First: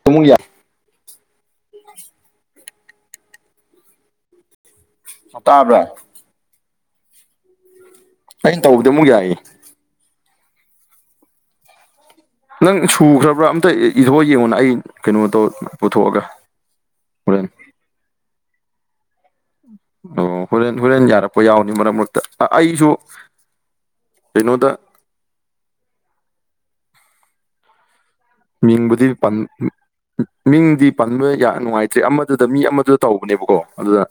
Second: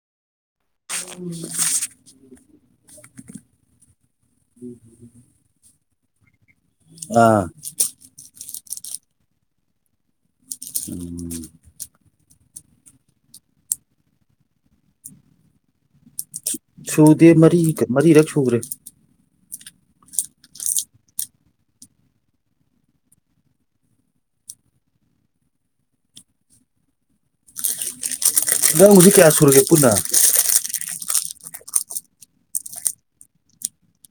[unintelligible] ꯎꯝ ꯍ ꯇꯥꯕ꯭ꯔꯥ ꯑꯥ ꯑꯩꯅ ꯇꯧꯕꯗ ꯑꯃꯨꯛ ꯌꯥꯏ ꯎꯝ ꯅꯪ ꯁꯨꯈ꯭ꯔꯕ꯭ꯔꯥ ꯑꯝꯇ ꯏꯊꯣꯛꯑ ꯌꯦꯡꯉꯣꯅ ꯑꯩ ꯀꯩꯅꯣ ꯇꯧ ꯄꯨꯊꯣꯛꯑꯒ ꯁꯨꯗꯦ ꯍꯣꯔꯦꯟ ꯃꯔꯤ ꯃꯔꯤꯔꯛ ꯁꯨꯈ꯭ꯔꯦ ꯑꯣ ꯍꯣꯔꯦꯟ ꯍꯣꯔꯦꯟ ꯌꯥꯔꯛꯄ ꯌꯥꯎꯅꯤ ꯃꯔꯛ ꯃꯔꯛꯇ ꯑꯩꯁꯨ ꯀꯩꯅꯣꯗ ꯅꯪ ꯃꯤꯡꯕꯨꯗꯤ ꯍꯧꯖꯤꯛ ꯄ ꯀꯌꯥ ꯁꯨꯔꯒꯦ ꯄꯨꯟꯅ ꯃꯤꯡꯗꯤ ꯄꯟꯕ ꯌꯥꯝ ꯅꯨꯡꯉꯥꯏꯇ꯭ꯔꯦ ꯑꯃꯗꯨꯗ ꯃꯤ ꯑꯃꯗꯨꯗ ꯇꯧꯕꯅꯦꯕꯀꯣ ꯑꯗꯨꯗ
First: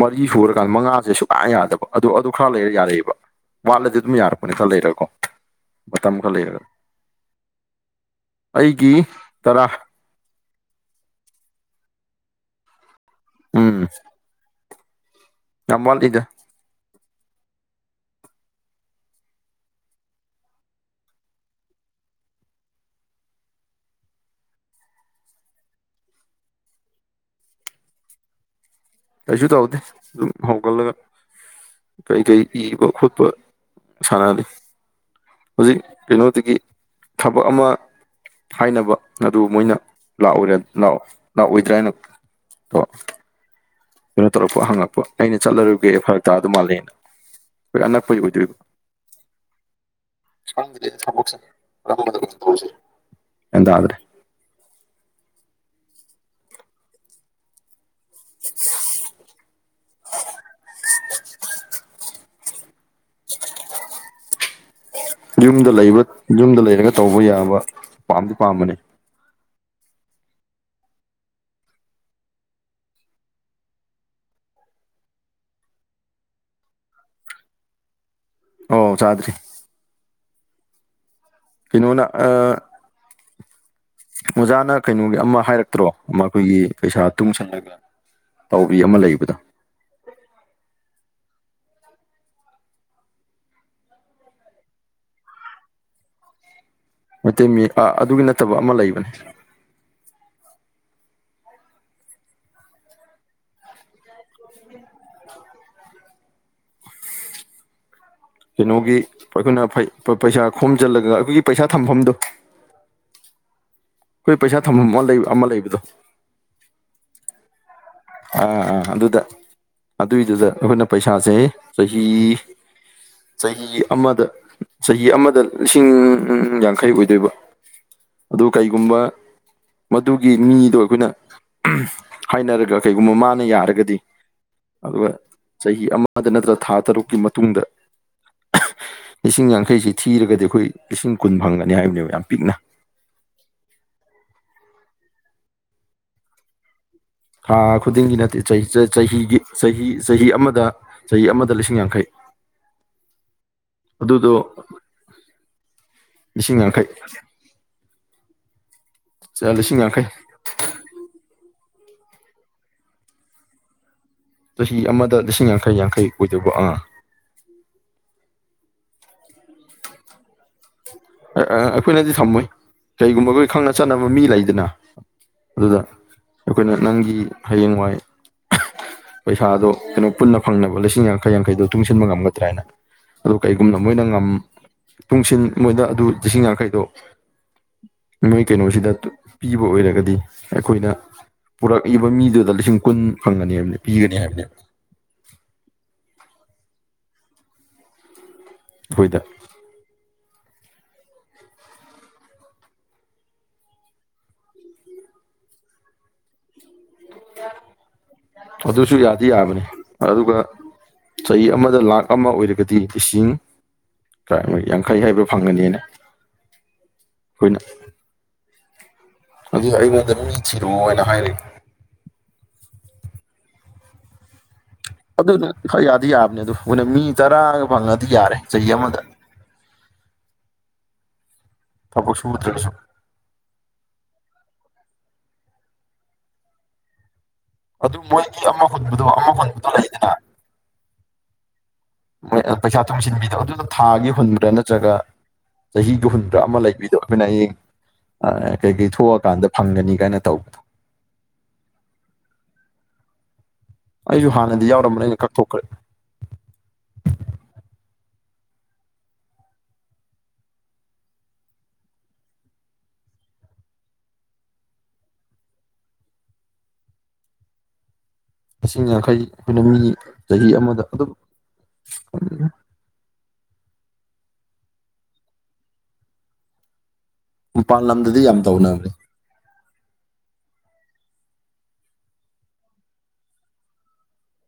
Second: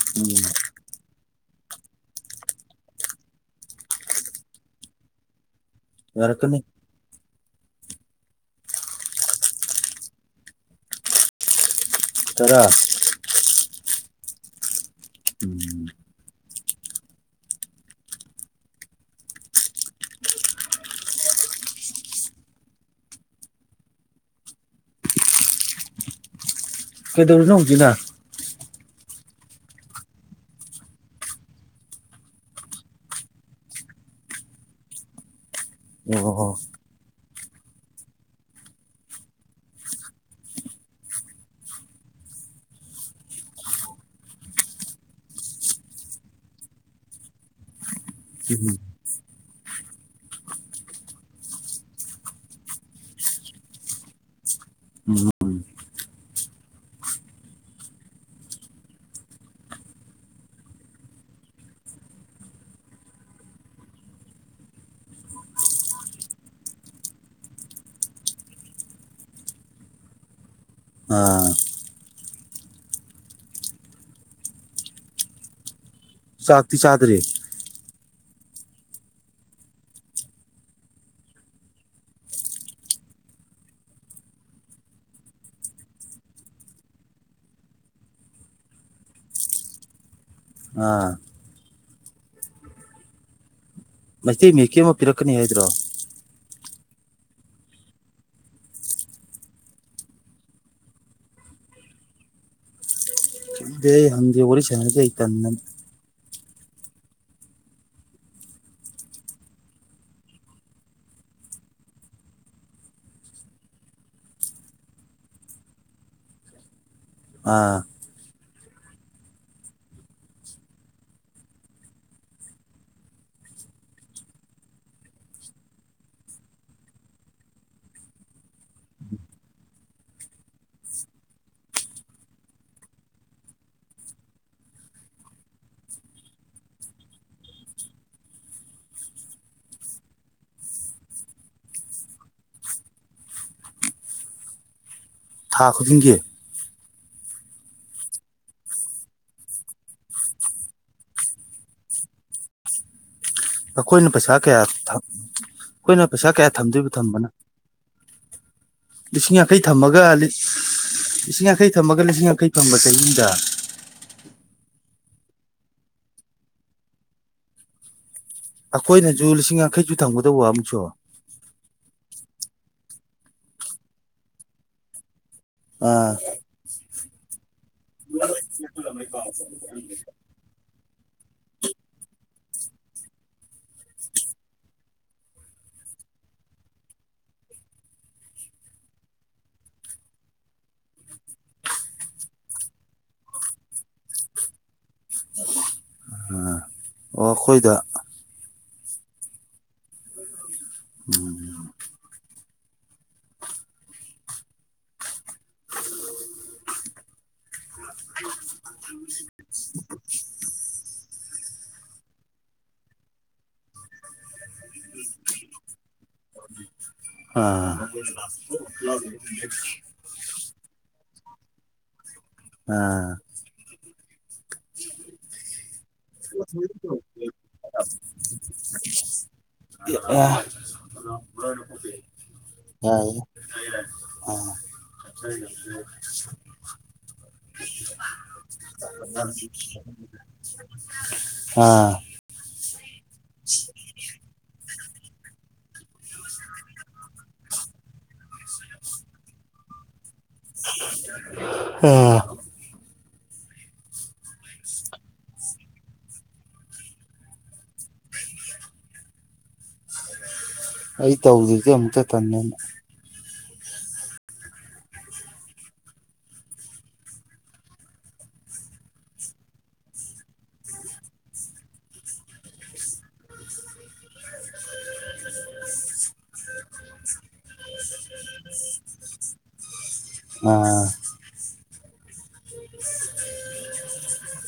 ꯃꯔꯤ ꯎꯝ ꯁꯨꯔꯀꯥꯟ ꯃꯉꯥꯁꯦ ꯁ ꯂꯥꯛ ꯌꯥꯗꯕ ꯑꯗꯨ ꯑꯗꯨ ꯈꯔ ꯂꯩꯔ ꯌꯥꯔꯛꯑꯕ ꯋꯥꯠꯂꯗꯤ ꯑꯗꯨꯝ ꯌꯥꯔꯛꯄꯅꯤ ꯈꯔ ꯂꯩꯔꯀꯣ ꯃꯇꯝ ꯈꯔ ꯌꯥꯔꯛꯀꯅꯤ ꯂꯩꯔꯒ ꯑꯩꯒꯤ ꯇꯔꯥ ꯇꯔꯥ ꯎꯝ ꯎꯝ ꯊꯝꯕꯜ ꯏꯗ ꯀꯩꯗꯧꯔꯝꯔꯤꯅꯣꯡꯁꯤ ꯀꯩꯁꯨ ꯇꯧꯗꯦ ꯍꯧꯒꯜꯂꯒ ꯀꯩ ꯀꯔꯤ ꯄꯤꯕ ꯈꯣꯠꯄ ꯁꯥꯟꯅꯔꯤ ꯍꯧꯖꯤꯛ ꯑꯣ ꯀꯩꯅꯣꯗꯒꯤ ꯊꯕꯛ ꯑꯃ ꯍꯥꯏꯅꯕ ꯑꯗꯨ ꯃꯣꯏꯅ ꯂꯥꯛꯎꯔꯦ ꯂꯥꯛꯑꯣꯏꯗ꯭ꯔꯥꯏꯅꯣ ꯀꯩꯅꯣ ꯇꯧꯔꯛꯄ ꯍꯪꯉꯛꯄ ꯑꯩꯅ ꯆꯠꯂꯔꯨꯒꯦ ꯐꯔꯛ ꯇꯥ ꯑꯗꯨ ꯃꯥꯜꯂꯦꯅ ꯑꯟꯅ ꯄꯨ ꯆꯩ ꯀꯣ ꯎꯝ ꯭ꯔꯦ [unintelligible] ꯎꯝ [unintelligible] [unintelligible] ꯌꯨꯝꯗ ꯂꯩꯕ ꯌꯨꯝꯗ ꯂꯩꯔꯒ ꯇꯧꯕ ꯌꯥꯕ ꯄꯥꯝꯗꯤ ꯄꯥꯝꯕꯅꯦ ꯑꯥ ꯆꯥꯛꯇꯤ ꯆꯗꯔꯤ ꯑꯧ ꯆꯥꯗ꯭ꯔꯤ ꯀꯩꯅꯣꯅ ꯑꯣꯖꯥꯅ ꯀꯩꯅꯣꯒꯤ ꯑꯃ ꯍꯥꯏꯔꯛꯇ꯭ꯔꯣ ꯃꯈꯣꯏꯒꯤ ꯄꯩꯁꯥ ꯇꯨꯡꯁꯜꯂꯒ ꯇꯧꯕꯔꯤ ꯑꯃ ꯂꯩꯕꯗꯣ ꯑꯥ ꯃꯁꯤ ꯃꯦꯀꯤ ꯑꯃ ꯄꯤꯔꯛꯀꯅꯤ ꯍꯥꯏꯗ꯭ꯔꯣ ꯃꯩꯇꯩ ꯃꯤ ꯑꯗꯨꯒꯤ ꯅꯠꯇꯕ ꯑꯃ ꯂꯩꯕꯅꯦ ꯍꯪ ꯎꯔꯤꯁ ꯍꯥꯏ ꯀꯩꯅꯣꯒꯤ ꯑꯩꯈꯣꯏꯅ ꯄꯩꯁꯥ ꯈꯣꯝꯖꯤꯜꯂꯒ ꯑꯩꯈꯣꯏꯒꯤ ꯄꯩꯁꯥ ꯊꯝꯐꯝꯗꯣ ꯑꯩꯈꯣꯏ ꯄꯩꯁꯥ ꯊꯝꯐꯝ ꯑꯃ ꯂꯩ ꯑꯃ ꯂꯩꯕꯗꯣ ꯑꯥ ꯑꯥ ꯑꯥ ꯑꯗꯨꯗ ꯑꯗꯨꯏꯗꯨꯗ ꯑꯩꯈꯣꯏꯅ ꯄꯩꯁꯥꯁꯦ ꯆꯍꯤ ꯆꯍꯤ ꯑꯃꯗ ꯆꯍꯤ ꯑꯃꯗ ꯂꯤꯁꯤꯡ ꯌꯥꯡꯈꯩ ꯑꯣꯏꯗꯣꯏꯕ ꯑꯗꯨ ꯀꯩꯒꯨꯝꯕ ꯃꯗꯨꯒꯤ ꯃꯤꯗꯣ ꯑꯩꯈꯣꯏꯅ ꯍꯥꯏꯅꯔꯒ ꯀꯩꯒꯨꯝꯕ ꯃꯥꯅ ꯌꯥꯔꯒꯗꯤ ꯑꯗꯨꯒ ꯆꯍꯤ ꯑꯃꯗ ꯅꯠꯇ꯭ꯔꯒ ꯊꯥ ꯇꯔꯨꯛꯀꯤ ꯃꯇꯨꯡꯗ ꯂꯤꯁꯤꯡ ꯌꯥꯡꯈꯩꯁꯤ ꯊꯤꯔꯒꯗꯤ ꯑꯩꯈꯣꯏ ꯂꯤꯁꯤꯡ ꯀꯨꯟ ꯐꯪꯒꯅꯤ ꯍꯥꯏꯕꯅꯦꯕ ꯌꯥꯝ ꯄꯤꯛꯅ ꯊꯥ ꯈꯨꯗꯤꯡꯒꯤ ꯈꯥ ꯈꯨꯗꯤꯡꯒꯤ ꯅꯠꯇꯦ ꯆꯍꯤꯒꯤ ꯆꯍꯤ ꯆꯍꯤ ꯑꯃꯗ ꯆꯍꯤ ꯑꯃꯗ ꯂꯤꯁꯤꯡ ꯌꯥꯡꯈꯩ ꯑꯩꯈꯣꯏꯅ ꯄꯩꯁꯥ ꯑꯗꯨꯗꯣ ꯀꯌꯥ ꯑꯩꯈꯣꯏꯅ ꯄꯩꯁꯥ ꯀꯌꯥ ꯂꯤꯁꯤꯡ ꯌꯥꯡꯈꯩ ꯊꯝꯗꯣꯏꯕ ꯊꯝꯕꯅꯣ ꯂꯤꯁꯤꯡ ꯌꯥꯡꯈꯩ ꯊꯝꯃꯒ ꯂꯤꯁꯤꯡ ꯌꯥꯡꯈꯩ ꯊꯝꯃꯒ ꯂꯤꯁꯤꯡ ꯌꯥꯡꯈꯩ ꯊꯝꯕ ꯆꯍꯤꯗ ꯆꯍꯤ ꯑꯃꯗ ꯂꯤꯁꯤꯡ ꯌꯥꯡꯈꯩ ꯌꯥꯡꯈꯩ ꯑꯣꯏꯗꯧꯕ ꯑꯥ ꯑꯩꯈꯣꯏꯅꯁꯨ ꯂꯤꯁꯤꯡ ꯌꯥꯡꯈꯩꯁꯨ ꯊꯝꯒꯗꯧꯕ ꯑꯃꯨꯛꯁꯨ ꯑꯩꯈꯣꯏꯅꯗꯤ ꯊꯝꯃꯣꯏ ꯀꯩꯒꯨꯝꯕꯈꯣꯏ ꯈꯪꯅ ꯆꯠꯅꯕ ꯃꯤ ꯂꯩꯗꯅ ꯑꯗꯨꯗ ꯑꯥ ꯑꯩꯈꯣꯏꯅ ꯅꯪꯒꯤ ꯍꯌꯦꯡꯋꯥꯏ ꯀꯥꯎ ꯄꯩꯁꯥꯗꯣ ꯀꯩꯅꯣ ꯄꯨꯟꯅ ꯐꯪꯅꯕ ꯂꯤꯁꯤꯡ ꯌꯥꯡꯈꯩ ꯌꯥꯡꯈꯩꯗꯣ ꯇꯨꯡꯁꯤꯟꯕ ꯉꯝꯒꯗ꯭ꯔꯥ ꯍꯥꯏꯅ ꯑ ꯀꯩꯒꯨꯝꯅ ꯃꯣꯏꯅ ꯇꯨꯡꯁꯤꯟꯜ ꯃꯣꯏꯗ ꯑꯗꯨ ꯂꯤꯁꯤꯡ ꯌꯥꯡꯈꯩꯗꯣ ꯃꯣꯏ ꯀꯩꯅꯣꯁꯤꯗ ꯄꯤꯕ ꯑꯣꯏꯔꯒꯗꯤ ꯑꯩꯈꯣꯏꯗ ꯄꯨꯔꯛꯏꯕ ꯃꯤꯗꯨꯗ ꯂꯤꯁꯤꯡ ꯀꯨꯟ ꯐꯪꯒꯅꯦ ꯍꯥꯏꯕꯅꯦ ꯄꯤꯒꯅꯤ ꯍꯥꯏꯕꯅꯦꯕ ꯎ ꯑꯣ ꯑꯩꯈꯣꯏꯗ ꯍꯈꯣꯏꯗ ꯎꯝ ꯑꯗꯨꯁꯨ ꯌꯥꯗꯤ ꯌꯥꯕꯅꯤ ꯑꯗꯨꯒ ꯆꯍꯤ ꯑꯃꯗ ꯂꯥꯛ ꯑꯃ ꯑꯣꯏꯔꯒꯗꯤ ꯂꯤꯁꯤꯡ ꯃꯣꯏ ꯌꯥꯡꯈꯩ ꯍꯥꯏꯕ ꯐꯪꯉꯅꯤꯅ ꯑꯩꯈꯣꯏꯅ ꯂ [unintelligible] [unintelligible] ꯑꯗꯨ ꯑꯩꯉꯣꯟꯗ ꯃꯤ ꯊꯤꯔꯛꯑꯣ ꯍꯥꯏꯅ ꯍꯥꯏꯔꯦ ꯑꯥ ꯑꯗꯨꯅ ꯈꯔ ꯌꯥꯗꯤ ꯌꯥꯕꯅꯦ ꯑꯗꯨ ꯑꯩꯈꯣꯏꯅ ꯃꯤ ꯇꯔꯥꯒ ꯐꯪꯉꯗꯤ ꯌꯥꯔꯦ ꯆꯍꯤ ꯑꯃꯗ ꯑ ꯊꯕꯛ ꯁꯨꯗ꯭ꯔꯁꯨ ꯌꯥ ꯑ ꯑꯗꯨ ꯃꯣꯏꯒꯤ ꯑꯃ ꯍꯨꯟꯕꯗꯣ ꯑꯃ ꯍꯨꯟꯕꯗꯣ ꯂꯩꯗꯅ ꯑꯥ ꯄꯩꯁꯥ ꯇꯝꯁꯤꯟꯕꯤꯗꯣ ꯑꯗꯨꯗ ꯊꯥꯒꯤ ꯍꯨꯟꯕ꯭ꯔꯥ ꯅꯠꯇ꯭ꯔꯒ ꯆꯍꯤꯒ ꯍꯨꯟꯗ꯭ꯔꯥ ꯑꯃ ꯂꯩꯕꯤꯗꯣ ꯑꯩꯈꯣꯏꯅ ꯍꯌꯦꯡ ꯀꯩ ꯀꯩ ꯊꯣꯛꯑꯀꯥꯟꯗ ꯐꯪꯒꯅꯤ ꯀꯥꯏꯅ ꯇꯧꯒ ꯎ ꯑꯩꯁꯨ ꯍꯥꯟꯅꯗꯤ ꯌꯥꯎꯔꯝꯕꯅꯦ ꯑꯩꯅ ꯀꯛꯊꯣꯛꯈ꯭ꯔꯦ ꯑꯩ ꯇꯧꯗ꯭ꯗꯤꯦ ꯑꯃꯨꯛꯇ ꯇꯟꯅꯅ ꯂꯤ ꯌꯥꯡꯈꯩ ꯑꯩꯈꯣꯏꯅ ꯃꯤꯒꯤ ꯆꯍꯤ ꯑꯃꯗ ꯑꯗꯨꯝ ꯃꯄꯥꯟ ꯂꯝꯗꯗꯤ ꯌꯥꯝ ꯇꯧꯅꯈ꯭ꯔꯦ ꯑꯣ [unintelligible]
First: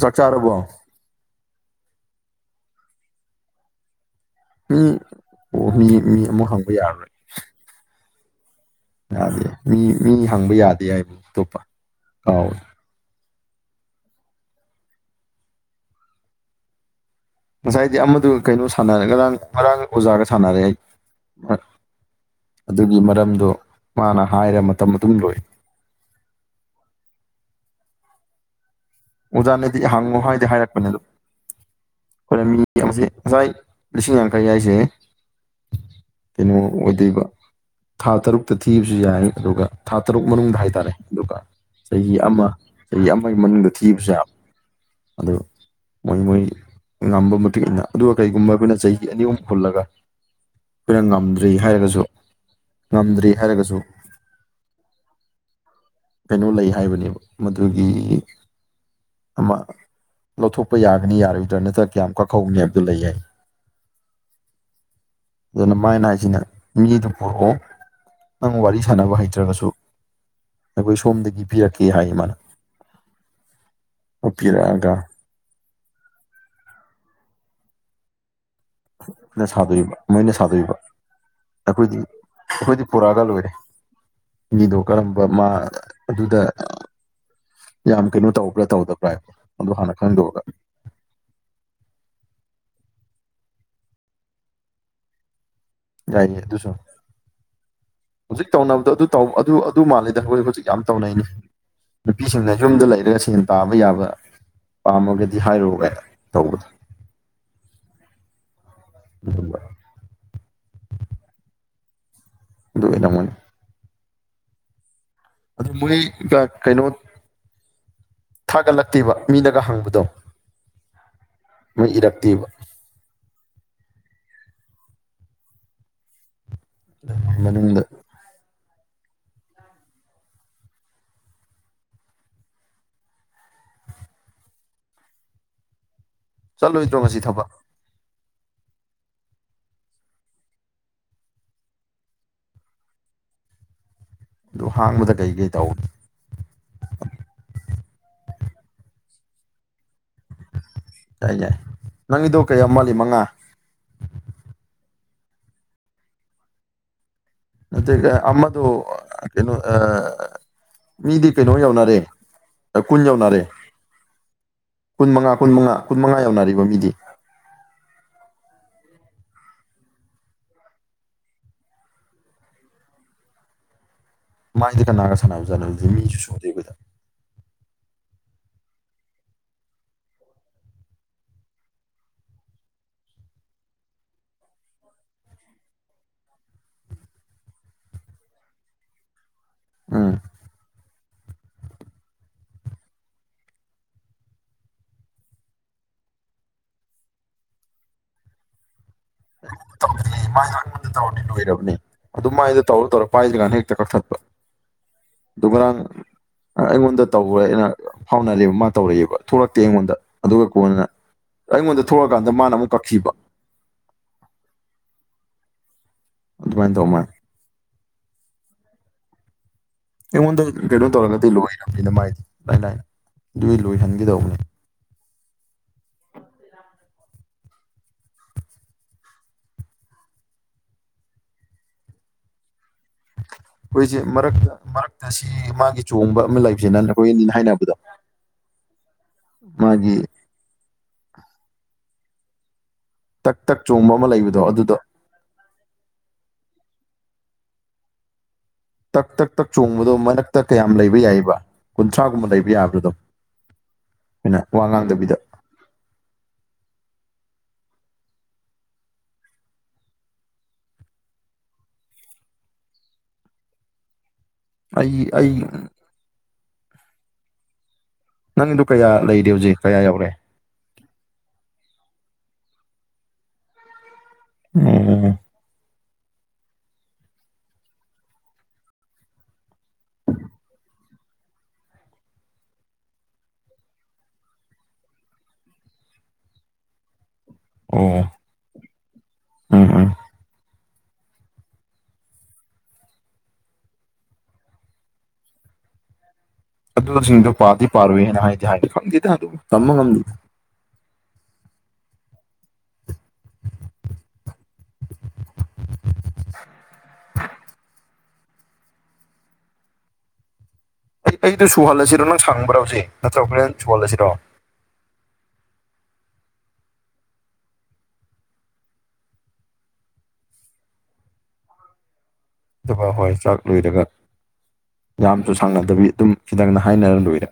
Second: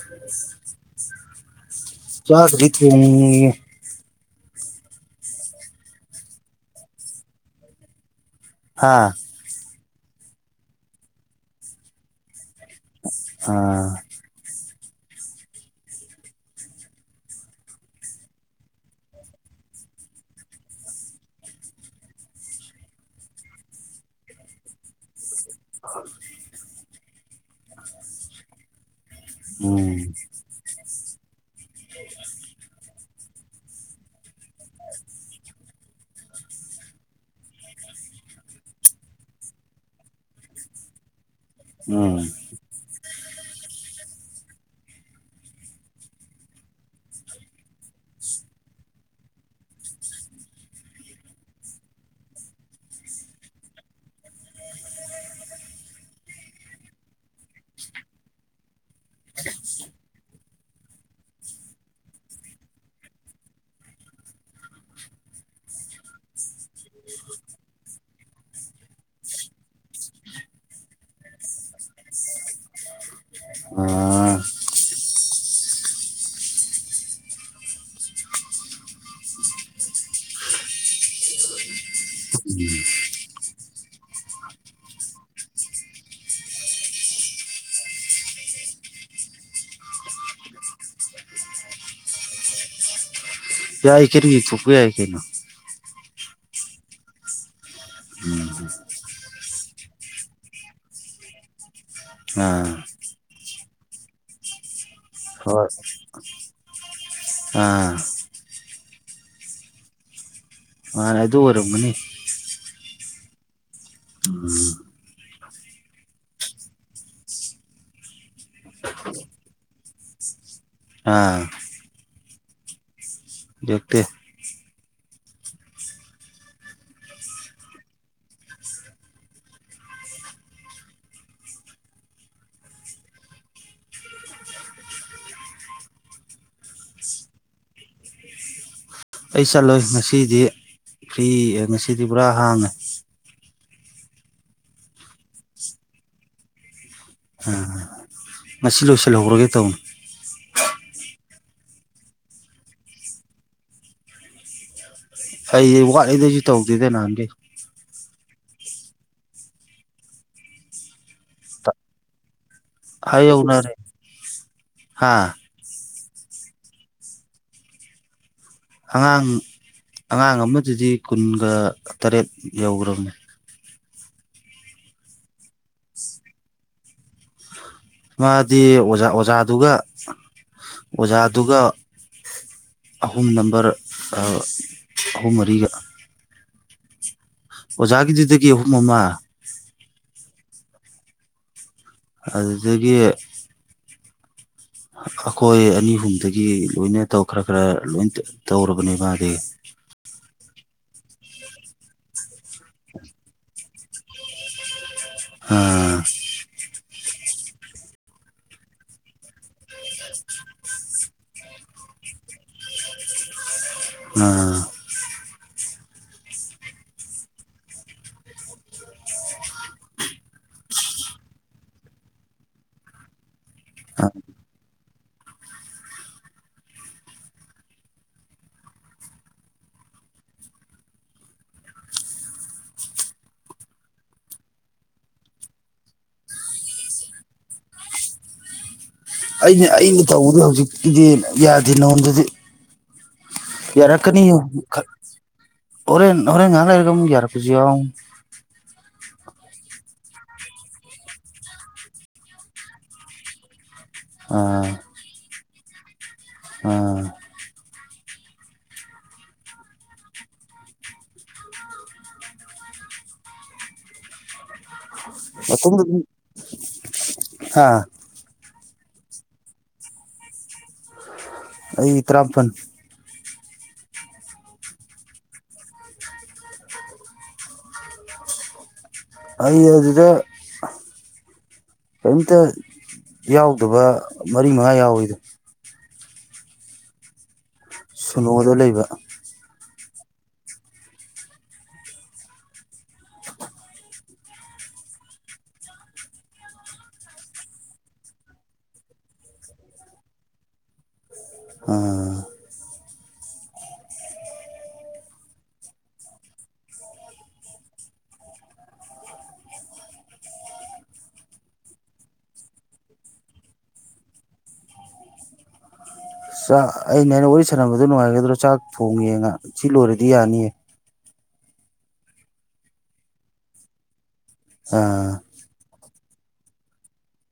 ꯁ꯭ꯆꯥꯔꯨꯕ ꯆꯥꯗꯔꯤꯀ ꯃꯤ ꯑꯣ ꯃꯤ ꯃꯤ ꯑꯃꯨ ꯍꯪꯕ ꯌꯥꯔꯔꯣꯏ ꯍꯥꯥ ꯃꯤ ꯃꯤ ꯍꯪꯕ ꯌꯥꯗꯦ ꯍꯥꯏꯕꯕꯨ ꯑꯇꯣꯞꯄ ꯀꯥꯎꯋꯦ ꯑꯥ ꯉꯁꯥꯏꯗꯤ ꯑꯃꯗꯨ ꯀꯩꯅꯣ ꯁꯅꯔ ꯉꯔꯥꯡ ꯉꯔꯥꯡꯒ ꯑꯣꯖꯥꯒ ꯁꯥꯟꯅꯔꯦ ꯑꯩ ꯑꯗꯨꯒꯤ ꯃꯔꯝꯗꯣ ꯃꯥꯅ ꯍꯥꯏꯔ ꯃꯇꯝ ꯑꯗꯨꯝ ꯂꯣꯏ ꯍ ꯑꯣꯖꯥꯅꯗꯤ ꯎꯝ ꯍꯪꯉꯨ ꯍꯥꯏꯗꯤ ꯍꯥꯏꯔꯛꯄꯅꯦ ꯑꯗꯨꯣ ꯍ ꯃꯤ ꯉꯁꯥꯏ ꯂꯤꯁꯤꯡ ꯌꯥꯡꯈꯩ ꯍꯥꯏꯏꯁꯦ ꯀꯩꯅꯣ ꯑꯣꯏꯗꯣꯏꯕ ꯊꯥ ꯇꯔꯨꯛꯇ ꯊꯤꯕꯁꯨ ꯌꯥꯏ ꯑꯗꯨꯒ ꯊꯥ ꯇꯔꯨꯛ ꯃꯅꯨꯡꯗ ꯍꯥꯏꯇꯥꯔꯦ ꯑꯗꯨꯒ ꯆꯍꯤ ꯎꯝ ꯑꯃ ꯆꯍꯤ ꯑꯃꯒꯤ ꯃꯅꯨꯡꯗ ꯊꯤꯕꯁꯦꯕ ꯑꯗꯨ ꯃꯣꯏ ꯃꯣꯏ ꯉꯝꯕ ꯃꯇꯨꯡ ꯏ ꯃꯇꯨꯡꯏꯟꯅ ꯑꯗꯨꯒ ꯀꯩꯒꯨꯝꯕ ꯑꯩꯈꯣꯏꯅ ꯆꯍꯤꯒꯤ ꯑꯅꯤ ꯑꯍꯨꯝ ꯍꯨꯜꯂꯒ ꯑꯩꯈꯣꯏꯅ ꯉꯝꯗ꯭ꯔꯤ ꯍꯥꯏꯔꯒꯁꯨ ꯉꯝꯗ꯭ꯔꯤ ꯍꯥꯏꯔꯒꯁꯨ ꯀꯩꯅꯣ ꯂꯩ ꯍꯥꯏꯕꯅꯦꯕ ꯃꯗꯨꯒꯤ ꯑꯃ ꯂꯧꯊꯣꯛꯄ ꯌꯥꯒꯅꯤ ꯌꯥꯔꯣꯏꯗ꯭ꯔꯥ ꯅꯠꯇ꯭ꯔꯒ ꯀꯌꯥꯝ ꯀꯛꯍꯧꯅꯤ ꯍꯥꯏꯕꯗꯣ ꯂꯩ ꯍꯥꯏ ꯑꯗꯨꯅ ꯃꯥꯏꯅ ꯍꯥꯏꯁꯤꯅ ꯃꯤꯗꯨ ꯄꯨꯔꯛꯑꯣ ꯅꯪ ꯋꯥꯔꯤ ꯁꯥꯟꯅꯕ ꯍꯩꯇ꯭ꯔꯒꯁꯨ ꯑꯩꯈꯣꯏ ꯁꯣꯝꯗꯒꯤ ꯄꯤꯔꯛꯀꯦ ꯍꯥꯏ ꯃꯥꯅ ꯑꯥ ꯄꯤꯔꯛꯑꯒ ꯅ ꯁꯥꯗꯣꯔꯤꯕ ꯃꯣꯏꯅ ꯁꯥꯗꯣꯕ ꯑꯩꯈꯣꯏꯗꯤ ꯑꯩꯈꯣꯏꯗꯤ ꯄꯨꯔꯛꯑꯒ ꯂꯣꯏꯔꯦ ꯃꯤꯗꯣ ꯀꯔꯝꯕ ꯃꯥ ꯑꯗꯨꯗ ꯌꯥꯝ ꯀꯩꯅꯣ ꯇꯧꯕ꯭ꯔꯥ ꯇꯧꯗꯕ꯭ꯔꯥ ꯍꯥꯏꯕ ꯑꯗꯨꯗꯣ ꯍꯥꯟꯅ ꯈꯪꯗꯣꯛꯑꯒ ꯀ ꯌꯥꯏ ꯀꯦꯔꯤ ꯆꯄꯤꯏ ꯌꯥꯏ ꯀꯦꯅ ꯌꯥꯏꯌꯦ ꯑꯗꯨꯁꯨ ꯍꯧꯖꯤꯛ ꯇꯧꯅꯕꯗꯣ ꯑꯗꯨ ꯇ ꯑꯗꯨ ꯑꯗꯨ ꯃꯥꯜꯜꯂꯤꯦꯗ ꯑꯩꯈꯣꯏ ꯍꯧꯖꯤꯛ ꯌꯥꯝ ꯇꯧꯅꯩꯅꯤ ꯅꯨꯄꯤꯁꯤꯡꯅ ꯑꯥ ꯌꯨꯝꯗ ꯂꯩꯔꯒ ꯁꯦꯟ ꯇꯥꯕ ꯌꯥꯕ ꯄꯥꯝꯃꯒꯗꯤ ꯍꯣꯏ ꯍꯥꯏꯔꯨꯔꯦ ꯇꯧꯕꯗꯣ ꯑꯥ ꯎꯝ ꯃꯥꯅꯦ ꯑꯗꯨ ꯑꯣꯏꯔꯝꯒꯅꯤ [unintelligible] [inaudible] ꯑꯗꯨ ꯃꯣꯏ ꯀꯩꯅꯣ ꯊꯥꯒꯠꯂꯛꯇꯦꯕ ꯃꯤꯅꯒ ꯍꯪꯕꯗꯣ ꯑꯥ ꯃꯣꯏ ꯏꯔꯛꯇꯦꯕ ꯏꯔꯛꯇꯦ ꯃꯅꯨꯡꯗ ꯆꯠꯂꯣꯏꯗ꯭ꯔꯣ ꯉꯁꯤ ꯊꯕꯛ ꯑꯩ ꯆꯠꯂꯣꯏ ꯉꯁꯤꯗꯤ ꯐ꯭ꯔꯤ ꯉꯁꯤꯗꯤ ꯄꯨꯔꯥ ꯍꯥꯡꯉꯦ ꯑꯗꯨ ꯍꯥꯡꯕꯗ ꯀꯩꯀꯩ ꯇꯧꯅꯤ [unintelligible] ꯉꯁꯤ ꯂꯣꯏꯁꯤꯜꯍꯧꯔꯒꯦ ꯇꯧꯅꯤ ꯌꯥꯏ ꯌꯥꯏ ꯅꯪꯒꯤꯗꯣ ꯀꯌꯥ ꯃꯥꯜꯂꯤ ꯃꯉꯥ ꯑꯩꯩ ꯋꯥꯠꯂꯤꯗ ꯑꯩꯖꯨ ꯇꯧꯗꯦꯗ ꯅꯍꯥꯟꯒꯩ ꯅꯠꯇꯦꯗ ꯑꯃꯗꯨ ꯀꯩꯅꯣ ꯑꯥ ꯃꯤꯗꯤ ꯀꯩꯅꯣ ꯌꯧꯅꯔꯦ ꯀꯨꯟ ꯌꯧꯅꯔꯦ ꯍꯥꯏꯍꯧꯅꯔꯦ ꯀꯨꯟ ꯍꯥ ꯃꯉꯥ ꯀꯨꯟ ꯃꯉꯥ ꯀꯨꯟ ꯃꯉꯥ ꯌꯧꯅꯔꯦꯕ ꯃꯤꯗꯤ ꯑꯉꯥꯡ ꯑꯉꯥꯡ ꯑꯃꯗꯗꯤ ꯀꯨꯟꯒ ꯇꯔꯦꯠ ꯌꯧꯒ꯭ꯔꯕꯅꯦ ꯃꯥꯏꯗꯤ ꯀꯅꯥꯒ ꯁꯥꯟꯅꯕꯖꯠꯅꯣ ꯑꯗꯨꯗꯤ ꯃꯤꯁꯨ ꯁꯨꯗꯦ ꯑꯩꯈꯣꯏꯗ ꯃꯥꯗꯤ ꯑꯣꯖꯥ ꯑꯣꯖꯥꯗꯨꯒ ꯑꯣꯖꯥꯗꯨꯒ ꯑꯍꯨꯝ ꯅꯝꯕꯔ ꯑꯍꯨꯝ ꯃꯔꯤꯒ ꯑꯣꯖꯥꯒꯤꯗꯨꯗꯒꯤ ꯑꯍꯨꯝ ꯑꯃ ꯎꯝ ꯑꯗꯨꯗꯒꯤ ꯑꯩꯈꯣꯏ ꯑꯅꯤ ꯑꯍꯨꯝꯗꯒꯤ ꯂꯣꯏꯅ ꯇꯧ ꯈꯔ ꯈꯔ ꯂꯣꯏ ꯇꯧꯔꯕꯅꯦ ꯃꯥꯗꯤ ꯇꯧꯗ ꯃꯥꯉꯣꯟꯗ ꯇꯧꯔꯅꯤ ꯂꯣꯏꯔꯕꯅꯦ ꯑꯗꯨ ꯃꯥꯏꯗꯣ ꯇꯧꯔ ꯇꯧꯔ ꯄꯥꯏꯗꯔꯤꯒꯟꯗ ꯍꯦꯛꯇ ꯀꯛꯊꯠꯄ ꯗꯨ ꯉꯔꯥꯡ ꯑꯥ ꯑꯩꯉꯣꯟꯗ ꯇꯧꯋꯦ ꯑꯩꯅ ꯐꯥꯎꯅꯔꯦꯕ ꯃꯥ ꯇꯧꯔꯛꯑꯦꯕ ꯊꯣꯛꯂꯛꯇꯦ ꯑꯩꯉꯣꯟꯗ ꯑꯗꯨꯒ ꯀꯣꯟꯅ ꯑꯩꯉꯣꯟꯗ ꯊꯣꯛꯂꯀꯥꯟꯗ ꯃꯥꯅ ꯑꯃꯨꯛ ꯀꯛꯈꯤꯕ ꯎꯝ ꯑꯗꯨꯃꯥꯏꯅ ꯇꯧ ꯃꯥꯂꯦ ꯑꯩꯉꯣꯟꯗ ꯀꯩꯅꯣ ꯇꯧꯔꯒꯗꯤ ꯂꯣꯏꯔꯕꯅꯤꯅ ꯃꯥꯏꯗꯤ ꯂꯥꯏ ꯂꯥꯏꯅ ꯑꯗꯨꯒꯤ ꯂꯣꯏꯍꯟꯒꯗꯧꯕꯅꯦ [inaudible] ꯑꯩꯈꯣꯏꯖꯦ ꯃꯔꯛꯇ ꯃꯔꯛꯇ ꯁꯤ ꯃꯥꯒꯤ ꯆꯣꯡꯕ ꯑꯃ ꯂꯩꯕꯁꯤꯅ ꯑꯩꯈꯣꯏ ꯑꯅꯤ ꯍꯥꯏꯅꯕꯗ [inaudible] ꯑꯩꯅ ꯑꯩꯅ ꯇꯧꯕꯗꯤ ꯍꯧꯖꯤꯛꯀꯤꯗꯤ ꯌꯥꯗꯦ ꯅꯉꯣꯟꯗꯗꯤ ꯇꯛ ꯇꯛ ꯆꯣꯡꯕ ꯑꯃ ꯌꯥꯔꯛꯀꯅꯤ ꯂꯩꯕꯗꯣ ꯑꯗꯨꯗꯣ ꯍꯣꯔꯦꯟ ꯍꯣꯔꯦꯟ ꯉꯥꯏꯍꯥꯛ ꯂꯩꯔꯒ ꯑꯃꯨꯛ ꯌꯥꯔꯛꯄꯖꯨ ꯌꯥꯎ ꯇꯛ ꯇꯛ ꯇꯛ ꯆꯣꯡꯕꯗꯣ ꯃꯔꯛꯇ ꯀꯌꯥꯝ ꯂꯩꯕ ꯌꯥꯏꯑꯕ ꯀꯨꯟꯊ꯭ꯔꯥꯒꯨꯝꯕ ꯂꯩꯕ ꯌꯥꯕ꯭ꯔꯥ ꯑꯗꯨꯝ ꯑꯩꯅ ꯋꯥ ꯑꯥ ꯉꯥꯡꯗꯕꯤꯗ ꯑꯥ ꯑꯩ ꯑꯩ [inaudible] ꯍꯥ ꯅꯪꯗꯨ ꯀꯌꯥ ꯂꯩꯔꯤ ꯍꯧꯖꯤꯛ ꯀꯌꯥ ꯌꯧꯔꯦ ꯑꯩ ꯇꯔꯥꯄꯟ ꯎꯝ ꯑꯩ ꯑꯗꯨꯗ ꯀꯔꯤꯝꯇ ꯌꯥꯎꯗꯕ ꯃꯔꯤ ꯃꯉꯥ ꯌꯥꯎꯋꯦꯗꯣ ꯑꯣ ꯁꯨꯅꯣꯗ ꯂꯩꯕ ꯎꯝ ꯎꯝ ꯑꯗꯨꯁꯤꯡꯗꯣ ꯄꯥꯗꯤ ꯄꯥꯔꯣꯏꯏꯅ ꯍꯥꯏꯗꯤ ꯍꯥꯏꯗꯤ ꯈꯪꯗꯦꯗ ꯑꯗꯨꯝ ꯇꯝꯕ ꯉꯝꯗꯦꯗ ꯑꯥ [inaudible] ꯑꯩ ꯑꯩꯗꯣ ꯁꯨꯍꯜꯂꯁꯤꯔꯣ ꯅꯪ ꯁꯪꯕ꯭ꯔꯥ ꯍꯧꯖꯤꯦ ꯅꯠꯇ꯭ꯔꯕ ꯅꯪ ꯁꯨꯍꯜꯂꯁꯤꯔꯣ ꯆꯥꯛ ꯑꯩꯅ ꯋꯥꯔꯤ ꯁꯥꯟꯝꯕꯗꯣ ꯅꯨꯡꯉꯥꯏꯒꯗ꯭ꯔꯣ ꯆꯥꯛ ꯊꯣꯡꯉꯡꯉꯦ ꯁꯤ ꯂꯣꯏꯔꯗꯤ ꯌꯥꯅꯤꯌꯦ ꯑꯗꯨꯒ ꯍꯣꯏ ꯆꯥꯛ ꯂꯣꯏꯔꯒ ꯑꯥ ꯌꯥꯝ ꯐꯪꯅꯗꯕꯤ ꯑꯗꯨꯝ ꯈꯤꯇꯪꯪ ꯍꯥꯏꯅꯔ ꯂꯣꯏꯔꯦ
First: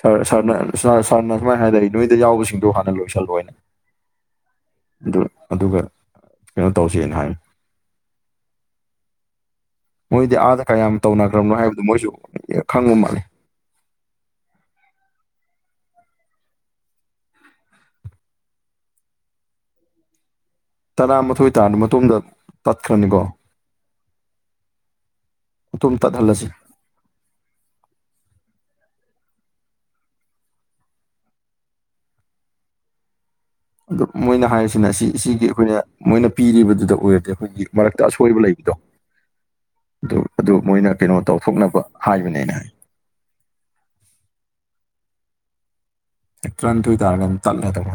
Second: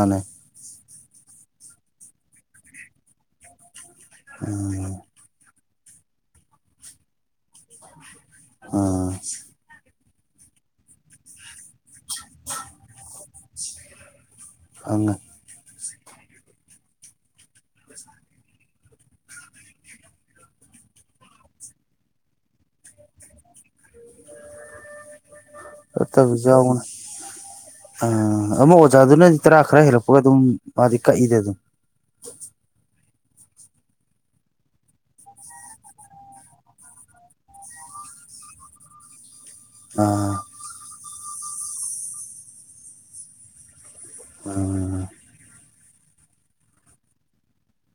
ꯁꯥꯔ ꯁꯥꯔꯅ ꯁꯔ ꯁꯔꯅ ꯁꯨꯃꯥꯏꯅ ꯍꯥꯏꯔꯦ ꯅꯣꯏꯗ ꯌꯥꯎꯕꯁꯤꯡꯗꯣ ꯍꯥꯟꯅ ꯂꯣꯏꯁꯤꯜꯂꯣꯏꯅ ꯎꯝ ꯑꯗꯨ ꯑꯗꯨꯒ ꯀꯩꯅꯣ ꯇꯧꯁꯦꯅ ꯍꯥꯏꯝꯅꯤ ꯑꯥ ꯃꯣꯏꯗꯤ ꯑꯥꯗ ꯀꯌꯥꯝ ꯇꯧꯅꯈ꯭ꯔꯕꯅꯣ ꯍꯥꯏꯕꯗꯨ ꯃꯣꯏꯁꯨ ꯈꯪꯕ ꯃꯥꯜꯂꯦ ꯈꯪꯉꯦ ꯇꯔꯥꯃꯥꯊꯣꯏ ꯇꯥꯔꯕ ꯃꯇꯨꯡꯗ ꯇꯠꯈ꯭ꯔꯅꯤꯀꯣ ꯃꯇꯨꯝ ꯐꯠꯇꯕꯁꯨ ꯇꯠꯍꯜꯂꯁꯤ ꯎꯝ ꯑꯃ ꯑꯣꯖꯥꯗꯨꯅꯗꯤ ꯇꯔꯥ ꯈꯔ ꯍꯦꯜꯂꯛꯄꯒ ꯑꯗꯨꯝ ꯃꯥꯗꯤ ꯀꯛꯏꯗ ꯑꯗꯨꯝ ꯑꯗꯨ ꯃꯣꯏꯅ ꯍꯥꯏꯔꯤꯁꯤꯅ ꯁꯤ ꯁꯤꯒꯤ ꯑꯩꯈꯣꯏꯅ ꯃꯣꯏꯅ ꯄꯤꯔꯤꯕꯗꯨꯗ ꯑꯣꯏꯔꯗꯤ ꯑꯩꯈꯣꯏꯒꯤ ꯃꯔꯛꯇ ꯑꯁꯣꯏꯕ ꯂꯩꯕꯗꯣ ꯑꯗꯨ ꯑꯥ ꯑꯗꯨ ꯃꯣꯏꯅ ꯀꯩꯅꯣ ꯇꯧꯊꯣꯛꯅꯕ ꯍꯥꯏꯕꯅꯦꯅ ꯑꯥ ꯇꯔꯥꯟꯏꯊꯣꯏ ꯇꯥꯔꯒ ꯑꯗꯨꯝ ꯇꯠꯂꯥꯗꯝ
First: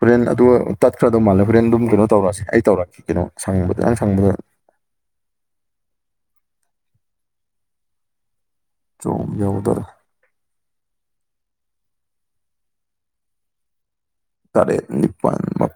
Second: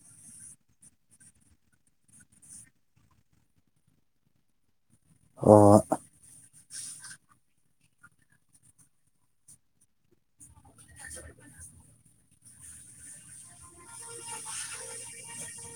ꯍꯣꯔꯦꯟ ꯑꯗꯨꯒ ꯇꯠꯈ꯭ꯔꯗꯧ ꯃꯥꯜꯂꯦ ꯍꯣꯔꯦꯟ ꯑꯗꯨꯝ ꯀꯩꯅꯣ ꯇꯧꯔꯛꯑꯁꯦ ꯑꯩ ꯇꯧꯔꯛꯀꯦ ꯀꯩꯅꯣ ꯁꯪꯕꯗ ꯅꯪ ꯁꯪꯕꯗ ꯍꯣꯏ ꯆꯣꯡ ꯌꯧꯗꯣꯔꯦ ꯇꯔꯦꯠ ꯅꯤꯄꯥꯟ ꯃꯥ